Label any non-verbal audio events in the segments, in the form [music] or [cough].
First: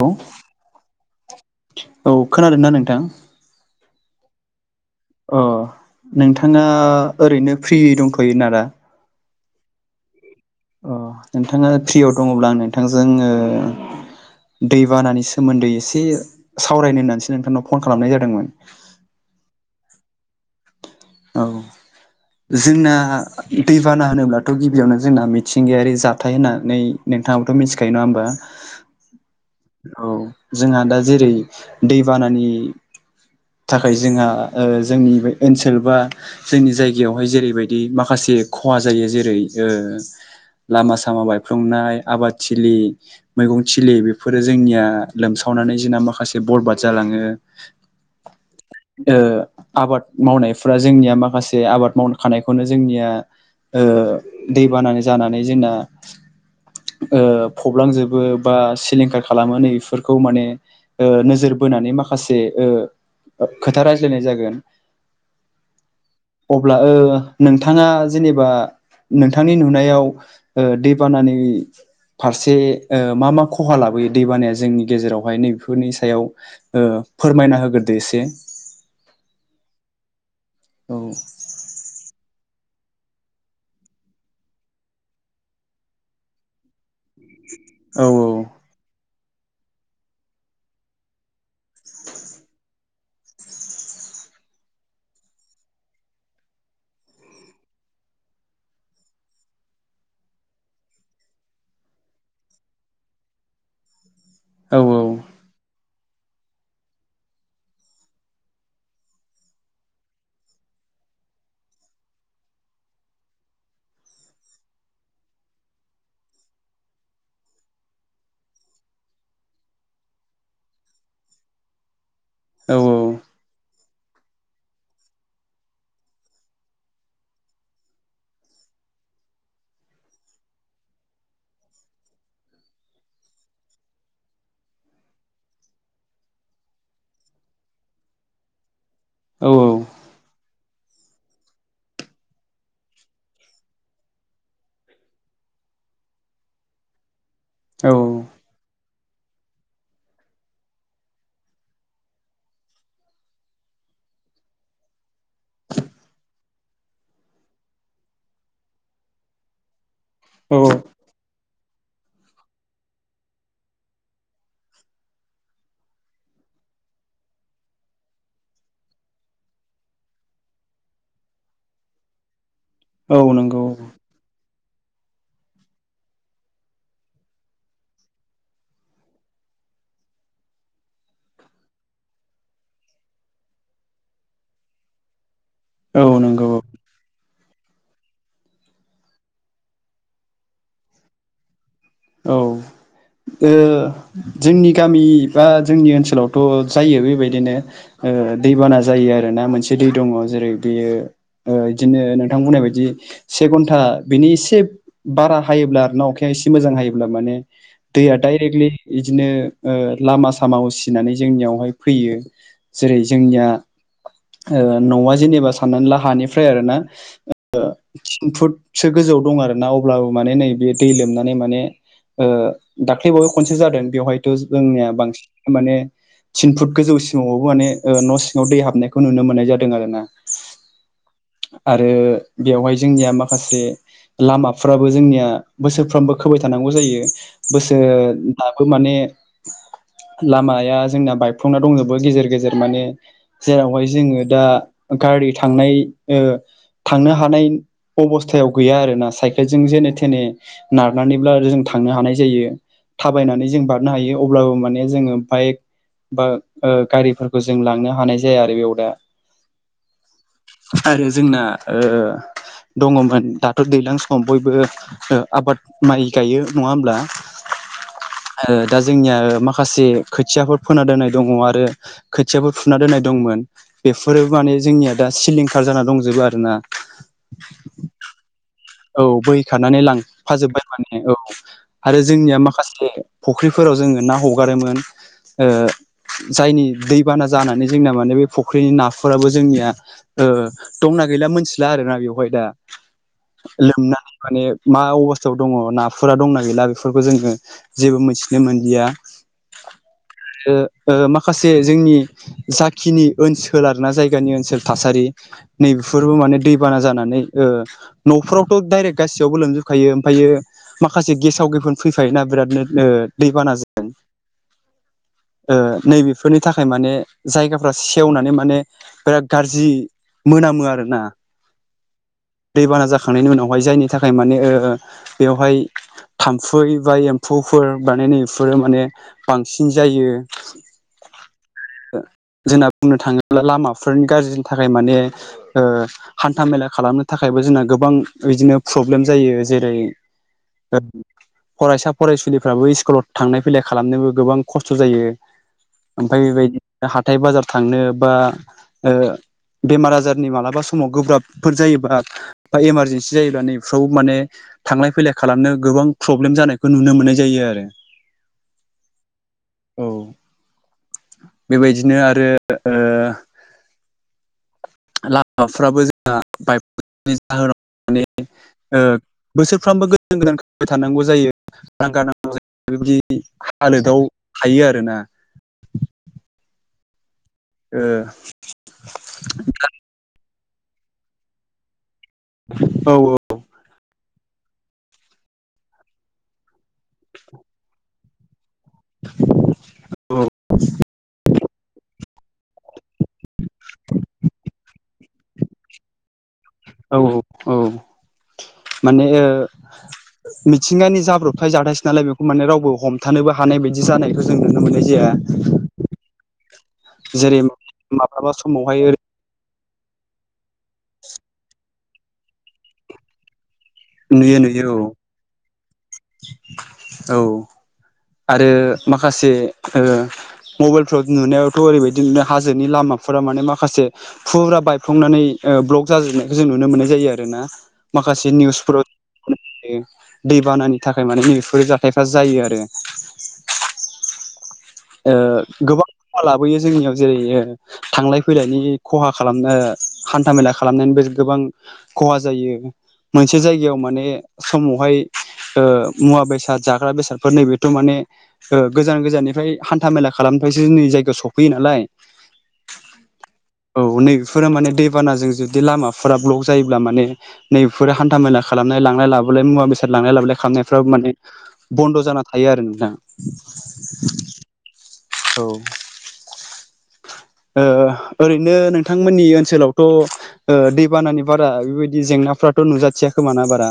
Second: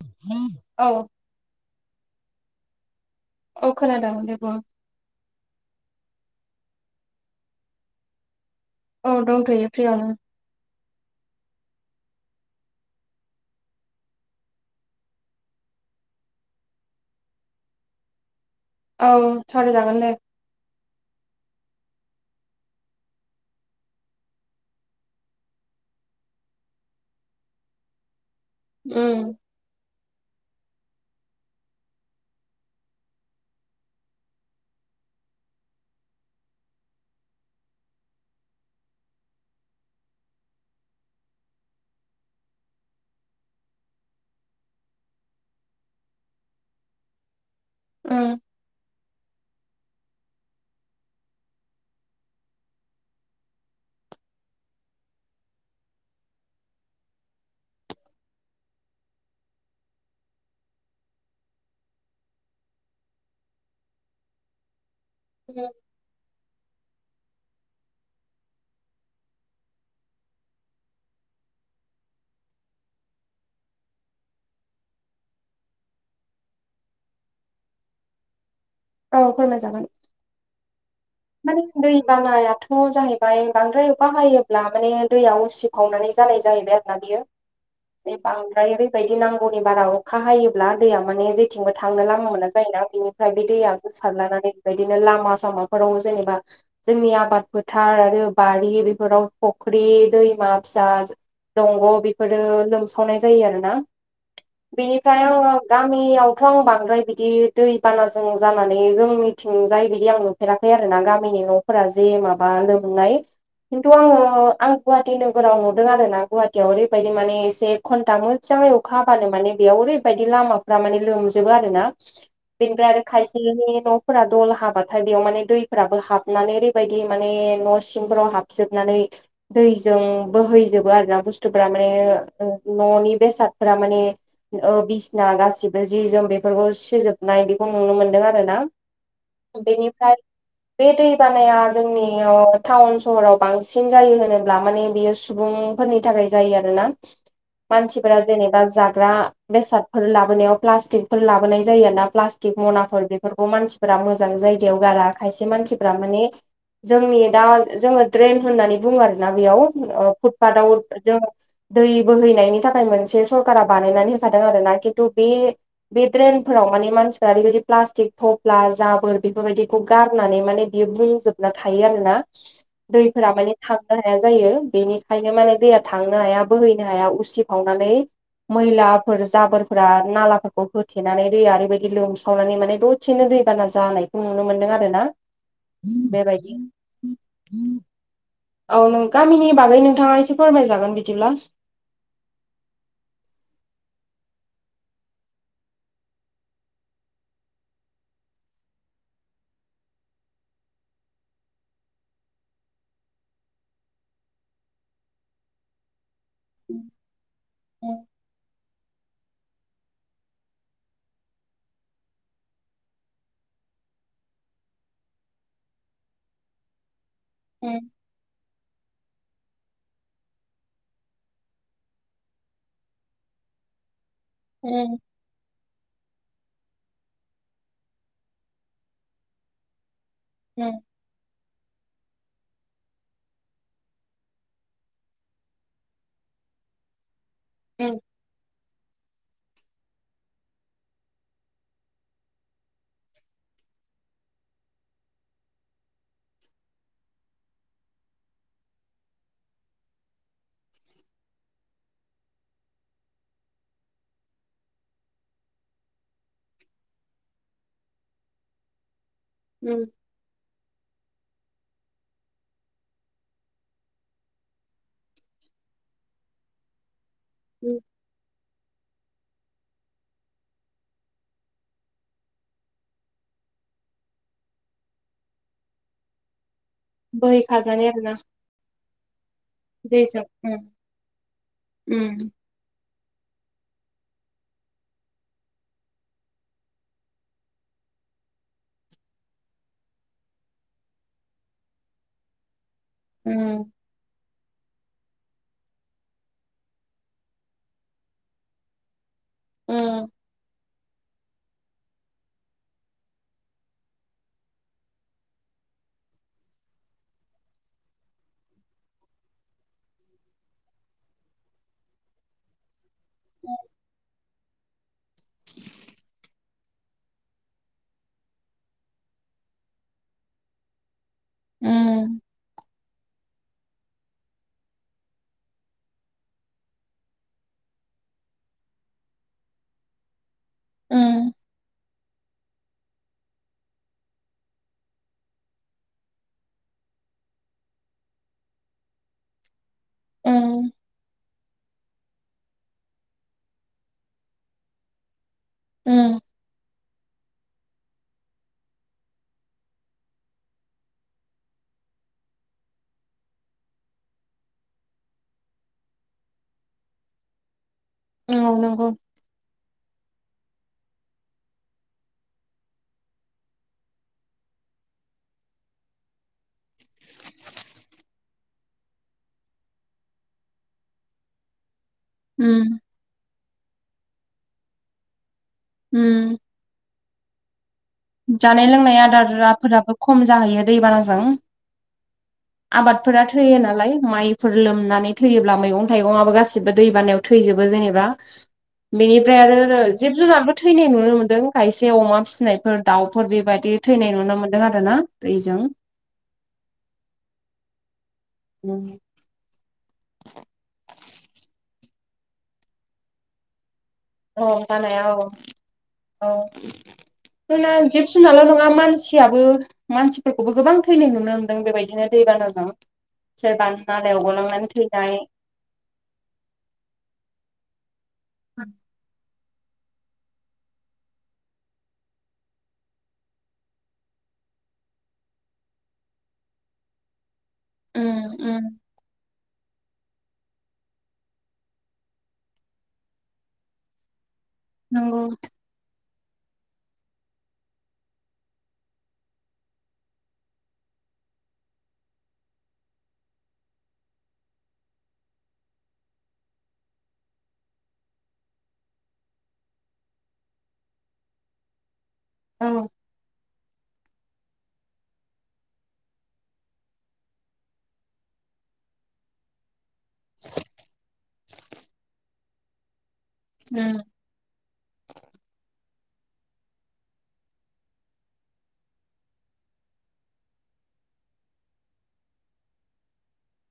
औ औ। खोनादों ना नोंथां। अ खोनादों दे बुं। अ नोंथाङा ओरैनो फ्रि दंथ'योना दा? औ दं थ यो फिरियानो अ नोंथाङा फ्रियाव दङब्ला आं नोंथांजों ओ दैबानानि सोमोन्दै एसे सावरायनो होननानैसो नोंथांनाव फन खालामनाय जादोंमोन। औ सावराय जागोन दे। औ। जोंना दैबाना होनोब्लाथ' गिबियावनो जोंना मिथिंगायारि जाथाय होननानै नोंथाङा बो थ मिथिखायो नङा होनबा ओम औ जोंहा दा जेरै दैबानानि थाखाय जोंहा जोंनि बे ओनसोल बा जोंनि जायगायावहाय जेरैबायदि माखासे जे खहा जायो जेरै ओ लामा सामा बायफ्लंनाय आबाद थिलि मैगं थिलि बे बे फोरो जोंनिया लोमसावनानै जोंना माखासे बरबाद जालाङो। उम आबाद मावनायफ्रा जोंनिया माखासे आबाद माव खानायखौनो जोंनिया दै बानानै जानानै जोंना फबलांजोबो बा सि लिंखार खालामो नैफोरखौ माने नोजोर बोनानै माखासे ओ खोथा रायज्लायनाय जागोन अब्ला ओ नोंथाङा जेनेबा नोंथांनि नुनायाव दै बानानि फारसे मा मा खहा लाबोयो दैबानाया जोंनि गेजेरावहाय नैबेफोरनि सायाव फोरमायना होग्रोदो एसे औ फोरमाय जागोन औ माने दै बाना जाहैबाय बांद्राय बाहायोब्ला माने दैयाव उसिफावनानै जानाय जाहैबाय आरो बियो औ बे बांदाराय बेबायदि बै नांगौनि बारा अखा हायोब्ला दैया माने जेथिंबो थांनो लामा मोना जायोना बेनिफ्राय बे दैया गोसा नानैबायदिनो लामा सामा फोराव जेनेबा जोंनि आबाद फोथार आरो बारि बेफोराव फख्रि दैमा फिसा दंग' बेफोरो लोमसावनाय जायो आरोना औ बिनिफ्राय गामि यावथ' आं बांद्राय बिदि दै बानाजों जानानै जों थिंजायै बिदि आङो होफेराखै आरो ना गामिनि न'फोरा जे माबा मोननाय खिन्थु आङो आं गुवाहाटि नोगोराव नुदों आरो ना गुवाहाटियाव ओरैबायदि माने एसे घन्टा मोन अखा हाबानो माने बेयाव ओरैबायदि लामाफोरा माने लोमजोबो आरो ना। औ बेनिफ्राय आरो खायसेनि न'फोरा दल हाबाथाय बेयाव माने दैफोराबो हाबनानै ओरैबायदि माने न' सिंफोराव हाबजोबनानै दैजों बोहैजोबो आरो ना बुस्थुफोरा माने न'नि बेसादफोरा माने बिसना गासिबो जि जोम बेफोरखौ सिजोबनाय बेखौ नुनो मोनदों आरो ना बेनिफ्राय बे दै बानाया जोंनियाव टाउन सहराव बांसिन जायो होनोब्ला माने बियो सुबुं फोरनि थाखाय जायो आरोना मानसिफोरा औ जेनेबा जा मा बेसादफोर लाबोनायाव प्लाष्टिकफोर लाबोनाय जायो आरो ना प्लाष्टिक मनाफोर बेफोरखौ मानसिफोरा मोजां जायगायाव गारा खायसे मानसिफ्रा माने जोंनि दा जोङो देरेन होननानै बुङो आरोना बेयाव फुटफाथाव औ जों दै बोहैनायनि थाखाय मोनसे सरकारा बानायनानै होखादों आरोना खिन्थु बे बे ड्रेनफोराव मानसिफ्रा ओरैबादि प्लासथिक थफ्ला जाबोर बेफोरबायदिखौ गारनानै माने बियो बुंजोबना थायो आरो ना औ दैफोरा माने नंगौ थांनो हाया जायो। बेनिखायनो माने दैया थांनो हाया बोहैनो हाया उसिफावनानै मैलाफोर जाबोरफोरा नालाफोरखौ होथेनानै दैया ओरैबायदि लोमसावनानै माने दसेनो दै दैबाना जानायखौ नुनो मोनदों आरोना औ नंगौ बेबायदि औ नों गामिनि बागै नोंथाङा एसे फोरमायजागोन बिदिब्ला औ। ओ जोंनि गामि बा जोंनि ओनसोलावथ' जायो बेबायदिनो। ओ दैबाना जायो आरो ना मोनसे दै दङ जेरै बेयो बिदिनो नोंथां बुंनाय बायदि से घन्टा बिनि एसे बारा हायोब्ला आरो ना अखाया एसे मोजां हायो ब्ला माने दैया डाइरेक्टलि इदिनो लामा सामा उसिनानै जोंनियावहाय फैयो जेरै जोंनिया न'आ जेनेबा साननानै ला हानिफ्राय आरोना ओ थिन फुटसो गोजौवाव दं आरोना अब्लाबो माने नैबे दै लोमनानै माने ओ दाख्लैबावै खनसे जादों बेवहायथ' जोंनिया बांसिन माने थिन फुट गोजौ सिमावावबो माने न' सिङाव दै हाबनायखौ नुनो मोननाय जादों आरोना। उम। आरो बेवहाय जोंनिया माखासे लामाफ्राबो जोंनिया बोसोरफ्रोमबो खोबाय थानांगौ जायो। बोसोर बाबो माने लामाया जोंना बायफ्लंना दंजोबो गेजेर गेजेर माने जेरावहाय जोङो दा गारि थांनाय ओ थांनो हानाय अबस्थायाव गैया आरोना साइकेलजों जेने थेने नारनानै ब्ला जों थांनो हानाय जायो थाबायनानै जों बारनो हायो अब्लाबो माने जोङो बाइक बा ओ गारिफोरखौ जों लांनो हानाय जाया आरो बेयाव दा उम आरो जोंना ओ दङमोन दाथ' दैज्लां समाव बयबो आबाद माइ गायो नङा ओमब्ला? [inaudible] दा जोंनिया माखासे खोथियाफोर फोना दोननाय दङ आरो खोथियाफोर फुना दोननाय दंमोन। बेफोरो माने जोंनिया दा सिलिंखार जाना दंजोबो आरो ना। बोहै खारनानै आरोना। औ बोहै खारनानै दैजों लांफाजोबबाय माने औ आरो जोंनिया माखासे फुख्रिफोराव जोङो ना हगारोमोन। ओ जायनि दैबाना जानानै जोंना माने बे फुख्रिनि नाफोराबो जोंनिया ओ दंना गैला मिथिला आरोना बेवहाय दा लोमनानै माने मा अबस्थायाव दङ नाफोरा दंना गैला बेफोरखौ जोङो जेबो मिथिनो मोनलिया उम ओ माखासे जोंनि जाखिनि ओनसोल आरोना जायगानि ओनसोल थासारि नैबेफोरबो माने दैबाना जानानै ओ न'फ्रावथ' डाइरेक्ट गासैयावबो लोमजोबखायो ओमफ्रायो माखासे गेसाव गेफोन फैफायो ना बिरादनो ओ दैबानाजों नै बेफोरनि थाखाय माने जायगाफ्रा सेवनानै माने बिराद गाज्रि मोनामो आरोना। उम खांनायनि उनावहाय जायनि थाखाय माने ओ बेवहाय थाम्फै बा एम्फौफोर बा नैफोर माने बांसिन जायो। उम जोंना बुंनो थाङोब्ला लामाफोरनि गाज्रिनि थाखाय माने हान्था मेला खालामनो थाखायबो जोंना गोबां बिदिनो प्रब्लेम जायो जेरै फरायसा फरायसुलिफ्राबो स्कुलाव थांलाय फैलाय खालामनोबो गोबां खस्थ' जायो। ओमफ्राय बेबायदि हाथाय बाजार थांनो बा बेमार आजारनि मालाबा समाव गोब्राबफोर जायोबा बा इमारजेन्सि जायोब्ला नैफ्राव माने थांलाय फैलाय खालामनो गोबां प्रब्लेम जानायखौ नुनो मोननाय जायो। आरो औ नोंगौ औ बेबायदिनो आरो ओ लामाफ्राबो जोंहा बाइक जाहोनाव मे ओ बोसोरफ्रामबो गोदान गोदान खोबाय थानांगौ जायो। गांगौ जायो बेबायदि हालोदाव थायो आरोना। उम ओ जानाय लोंनाय आदाराफोराबो खम जाहैयो दैबानाजों औ आबादफोरा थैयो नालाय माइ फोर लोमनानै थैयोब्ला मैगं थाइगंआबो गासिबो दै बानायाव थैजोबो जेनेबा बेनिफ्राय आरो जिब जुनारबो थैनाय नुनो मोनदों खायसे अमा फिसिनाय। दाउफोर बेबायदि थैनाय नुनो मोन्दों आरो ना। दैजों औ औ औ माने मिथिंगानि जाब्रबथाय जाथायसो नालाय बेखौ माने रावबो हमथानोबो हानाय बायदि जानायखौ जों औ नुनो मोननाय जानाया जाया। औ जेरै औ जिब माब्लाबा जुनारल' नङा समावहाय मानसियाबो मानसिफोरखौबो गोबां थैनाय नुनो मोनदों बेबायदिनो दैबानाजों। सोरबा नुयो नालायावगलांनानै नुयो औ थैनाय। औ आरो माखासे ओ मबाइलफ्राव नुनायावथ' ओरैबायदि नु हाजोनि लामाफोरा माने माखासे फुरा बायफ्लंनानै ब्लग जाजोबनायखौ जों नुनो मोननाय जायो आर ना माखासे उम उम निउसफोराव दैबानानि थाखाय माने बेफोर जाथायफ्रा जायो आरो। ओ नंगौ गोबां खहा लाबोयो जोंनियाव जेरै थांलाय फैलायनि खहा खालामनो हान्था मेला खालामनो। बे गोबां खहा जायो। मोनसे जायगायाव माने समावहाय मुवा बेसाद जाग्रा बेसादफोर नैबेथ' माने। गोजान गोजाननिफ्राय हान्था मेला खालामनिफ्रायसो जोंनि जायगायाव सफैयो नालाय। औ औ नैबेफोरा माने दैबानाजों जुदि लामाफोरा ब्लक जायोब्ला माने नैबेफोर हान्था मेला खा लामनाय लांलाय लाबोलाय मुवा बेसाद लांलाय लाबोलाय खालामनायफ्राव माने बन्द' जाना थायो आरो नोंथां। उम। औ ओरैनो नोंथांमोननि ओनसोलावथ' दैबानानि बारा बेबायदि जेंना। फ्राथ' नुजाथिया खोम ना बारा।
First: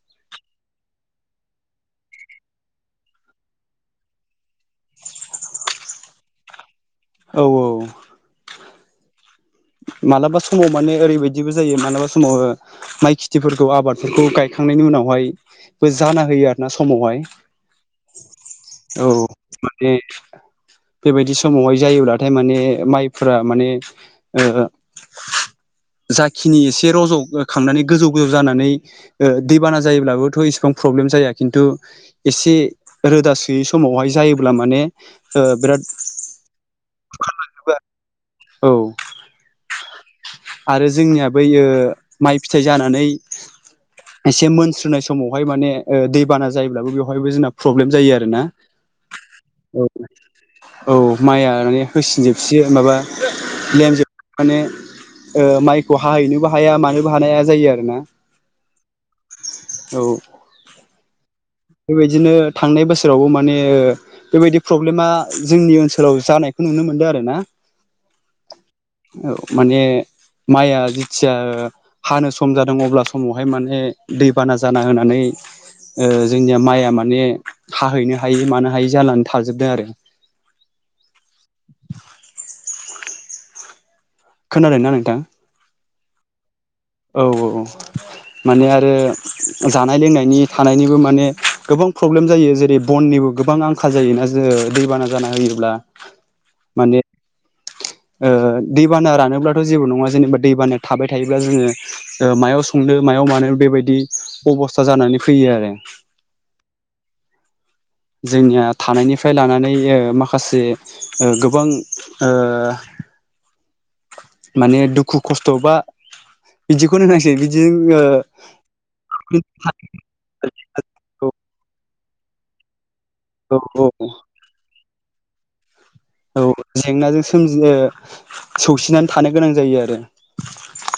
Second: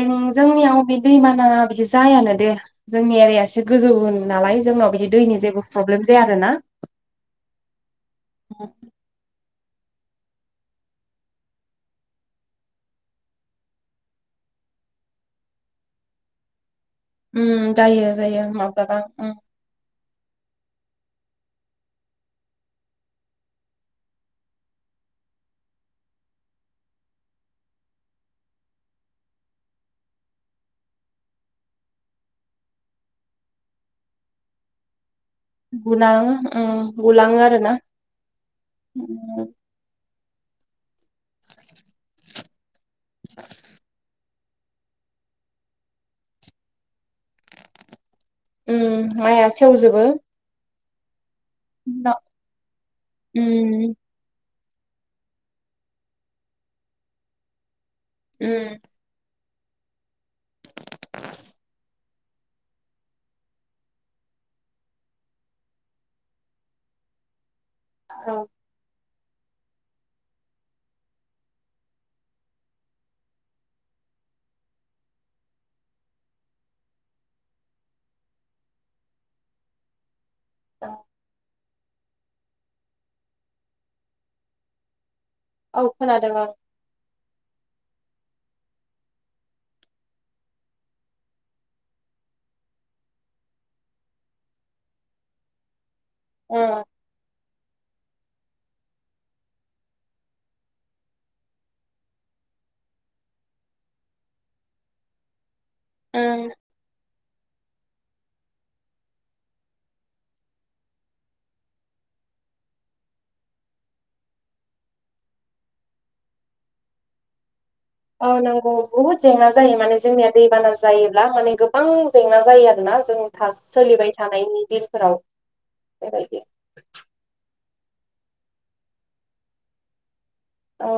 जोंनियाव बे दैमाना बिदि जायानो दे जोंनि एरिया एसे गोजौ नालाय जोंनाव बिदि। बि दैनि जेबो प्रब्लेम जाया आरोना। औ औ। मालाबा समाव माने ओरैबायदिबो जायो मालाबा समाव माइ खिथिफोरखौ आबादफोरखौ गाय खांनायनि उनावहायबो जाना होयो आरो ना। समावहाय उम जायो जायो माब्लाबा औ उम माने बेबायदि समावहाय जायोब्लाथाय माने माइफोरा माने ओ जाखिनि एसे रज' खांनानै गोजौ गोजौ जानानै दैबाना जायोब्लाबोथ' एसेबां प्रब्लेम जाया खिन्थु एसे रोदा सोयै समावहाय जायोब्ला माने ओ बिराद गुलाङो ओ गुलाङो आरो ना औ आरो जोंनिया बोयो माइ फिथाइ जानानै एसे मोनस्रनाय समावहाय माने ओ दैबाना जायोब्लाबो बेवहायबो जोंना प्रब्लेम जायो आरो। उम माइआ सेवजोबो। औ माइआ माने उनाव होसिनजोबसयो माबा उम लेमजोबो माने। ओ माइखौ हाहैनोबो हाया मानोबो हानाय हा जायो आरो ना। उम औ। बेबायदिनो थांनाय बोसोरावबो माने बेबायदि प्रब्लेमा जोंनि ओनसोलाव जानाय। नुनो मोनदों आरो ना औ। औ माने माइआ जिथिया हानो सम जादों अब्ला समावहाय माने दैबाना जाना होनानै ओ जोंनिया माइआ माने हाहैनो हायै मानो हायि जानानै थाजोबदों आरो। औ खोनादों ना नोंथां? औ खोनादों औ। औ औ औ। माने आरो जानाय लोंनायनि थानायनिबो माने गोबां प्रब्लेम जायो जेरै बयनिबो। गोबां आंखाल जायोना जोङो दैबाना जाना होयोब्ला उम माने ओ दैबाना रानोब्लाथ' जेबो नङा जेनेबा दैबाना थाबाय थायोब्ला जोङो ओ मायाव संनो। मायाव मानो बेबायदि अबस्था जानानै फैयो आरो। उम। जोंनिया थानायनिफ्राय लानानै ओ माखासे ओ गोबां ओ माने दुखु खस्थ' बा बिदिखौनो होनांसै बि औ नंगौ बुहुत जेंना जायो माने जोंनिया दैबाना औ जायोब्ला माने गोबां जेंना जायो आरोना जों था औ सोलिबाय थानायनि दिनफोराव बेबायदि औ जेंनाजों सोमजियो सौसिनानै थानो गोनां जायो आरो औ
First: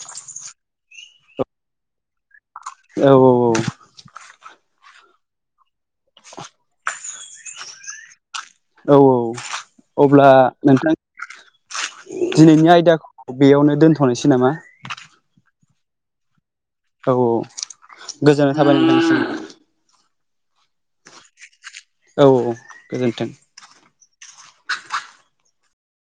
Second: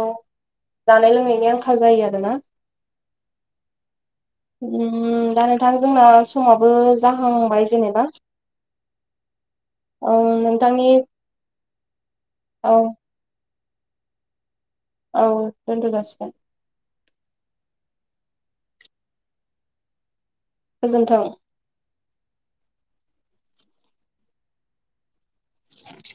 जानाय लोंनायनि आंखाल जायो आरोना औ औ औ उम दा नोंथां जोंना समाबो जाहांबाय जेनेबा औ औ औ अब्ला नोंथांनि नोंथां औ दिनैनि आयदाखौ बेयावनो दोनथ'नोसै नामा? औ दोनथ' जासिगोन। औ औ गोजोननाय थाबाय नोंथांनिसिम। गोजोन्थों औ औ गोजोन्थों [inaudible]